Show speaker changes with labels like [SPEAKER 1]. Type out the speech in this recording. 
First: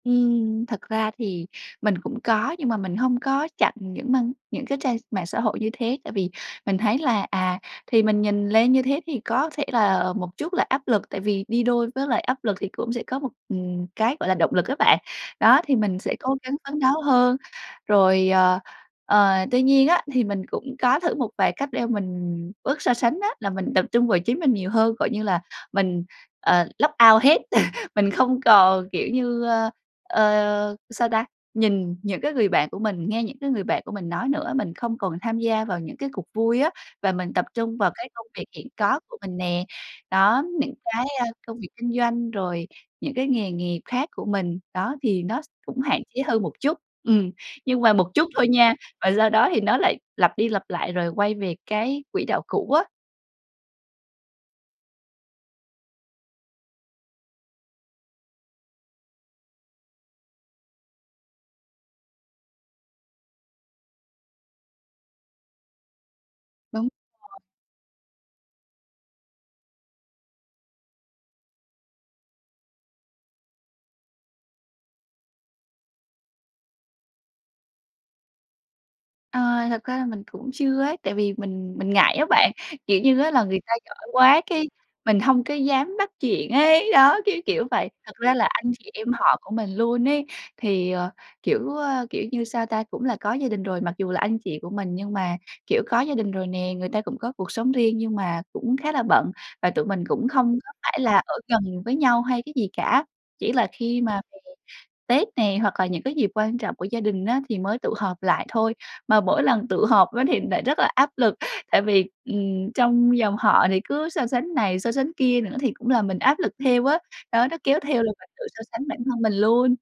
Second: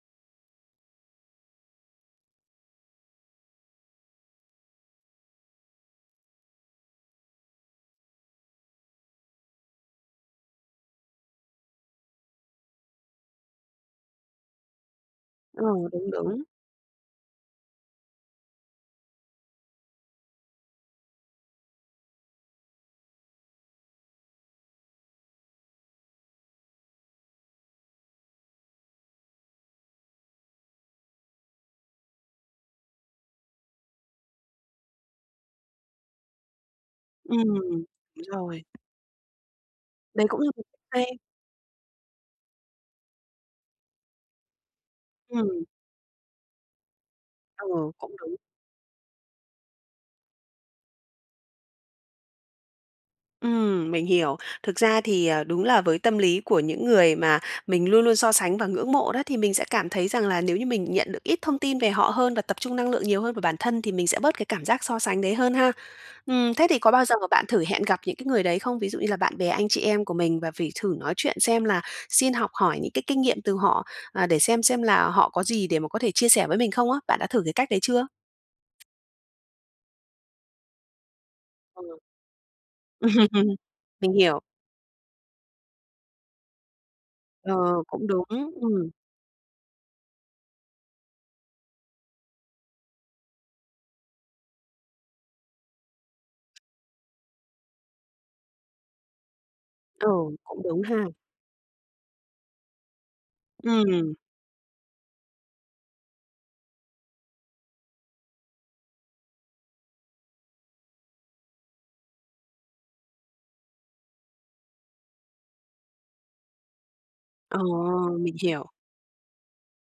[SPEAKER 1] Ừm, thật ra thì mình cũng có, nhưng mà mình hông có chặn những mang những cái trang mạng xã hội như thế, tại vì mình thấy là, à, thì mình nhìn lên như thế, thì có thể là, ờ, một chút là áp lực, tại vì đi đôi với lại áp lực thì cũng sẽ có một, ừm, cái, gọi là, động lực á bạn, đó,
[SPEAKER 2] Ờ,
[SPEAKER 1] thì mình
[SPEAKER 2] đúng,
[SPEAKER 1] sẽ cố
[SPEAKER 2] đúng.
[SPEAKER 1] gắng phấn đấu hơn. Rồi, ờ, ờ, tuy nhiên á, thì mình cũng có thử một vài cách đeo mình bớt so sánh á, là mình tập trung vào chính mình nhiều hơn, gọi như là mình, ờ, log out hết, mình không còn, kiểu như, ơ, ờ, sao ta, nhìn những cái người bạn của mình, nghe những cái người bạn của mình nói nữa. Mình không còn tham gia vào những cái cuộc vui á, và mình tập
[SPEAKER 2] Ừm,
[SPEAKER 1] trung vào cái
[SPEAKER 2] đúng
[SPEAKER 1] công việc
[SPEAKER 2] rồi.
[SPEAKER 1] hiện có của mình nè.
[SPEAKER 2] Đấy cũng
[SPEAKER 1] Đó,
[SPEAKER 2] là [unintelligible]
[SPEAKER 1] những cái,
[SPEAKER 2] hay.
[SPEAKER 1] a, công việc kinh doanh, rồi những cái nghề nghiệp khác của mình, đó, thì nó s
[SPEAKER 2] Ừm.
[SPEAKER 1] cũng hạn chế hơn một chút, ừm, nhưng
[SPEAKER 2] Ừ,
[SPEAKER 1] mà một
[SPEAKER 2] cũng
[SPEAKER 1] chút
[SPEAKER 2] đúng.
[SPEAKER 1] thôi nha, và do đó thì nó lại lặp đi lặp lại, rồi quay về cái quỹ đạo cũ á.
[SPEAKER 2] Ừm, mình hiểu. Thực ra thì ờ, đúng là với tâm lý của những người mà mình luôn luôn so sánh và ngưỡng mộ đó, thì mình sẽ cảm thấy rằng là nếu như mình nhận được ít thông tin về họ hơn, và tập trung năng lượng nhiều hơn vào bản thân, thì mình sẽ bớt cái cảm giác so sánh đấy hơn ha. Ừm, thế thì
[SPEAKER 1] Đúng
[SPEAKER 2] có bao giờ mà
[SPEAKER 1] [unintelligible]
[SPEAKER 2] bạn thử hẹn gặp những cái người đấy không? Ví dụ như là bạn bè, anh chị em của mình, và phỉ thử nói chuyện xem là xin học hỏi những cái kinh nghiệm từ họ, à, để xem xem là họ có gì để mà có thể chia sẻ với mình không á. Bạn đã thử cái cách đấy chưa?
[SPEAKER 1] À, thật ra là mình cũng chưa ấy, tại vì mình
[SPEAKER 2] Ừ.
[SPEAKER 1] mình ngại á bạn, kiểu như á, là
[SPEAKER 2] Ừm,
[SPEAKER 1] người ta giỏi
[SPEAKER 2] mình hiểu.
[SPEAKER 1] quá, cái mình hông có dám bắt chuyện ấy, đó, kiểu,
[SPEAKER 2] Ờ,
[SPEAKER 1] kiểu vậy.
[SPEAKER 2] cũng
[SPEAKER 1] Thật
[SPEAKER 2] đúng,
[SPEAKER 1] ra là anh chị
[SPEAKER 2] ừm.
[SPEAKER 1] em họ của mình luôn ấy, thì, ờ, kiểu, ơ, kiểu như, sao ta, cũng là có gia đình rồi, mặc dù là anh chị của mình, nhưng mà, kiểu, có gia đình rồi nè, người ta cũng có cuộc sống riêng, nhưng mà cũng khá là bận, và tụi mình
[SPEAKER 2] Ừ,
[SPEAKER 1] cũng hông
[SPEAKER 2] cũng
[SPEAKER 1] có
[SPEAKER 2] đúng
[SPEAKER 1] phải
[SPEAKER 2] ha.
[SPEAKER 1] là ở gần với nhau hay cái gì cả. Chỉ là khi
[SPEAKER 2] Ừm.
[SPEAKER 1] mà về Tết nè, hoặc là những cái dịp quan trọng của gia đình á, thì mới tụ họp lại thôi. Mà mỗi lần tụ họp á, thì lại rất là áp lực, tại vì, ừm, trong dòng họ thì cứ so sánh này, so sánh kia nữa, thì cũng làm mình áp lực theo á, đó, nó
[SPEAKER 2] Ờ,
[SPEAKER 1] kéo theo là mình
[SPEAKER 2] mình
[SPEAKER 1] tự so
[SPEAKER 2] hiểu.
[SPEAKER 1] sánh bản thân mình luôn.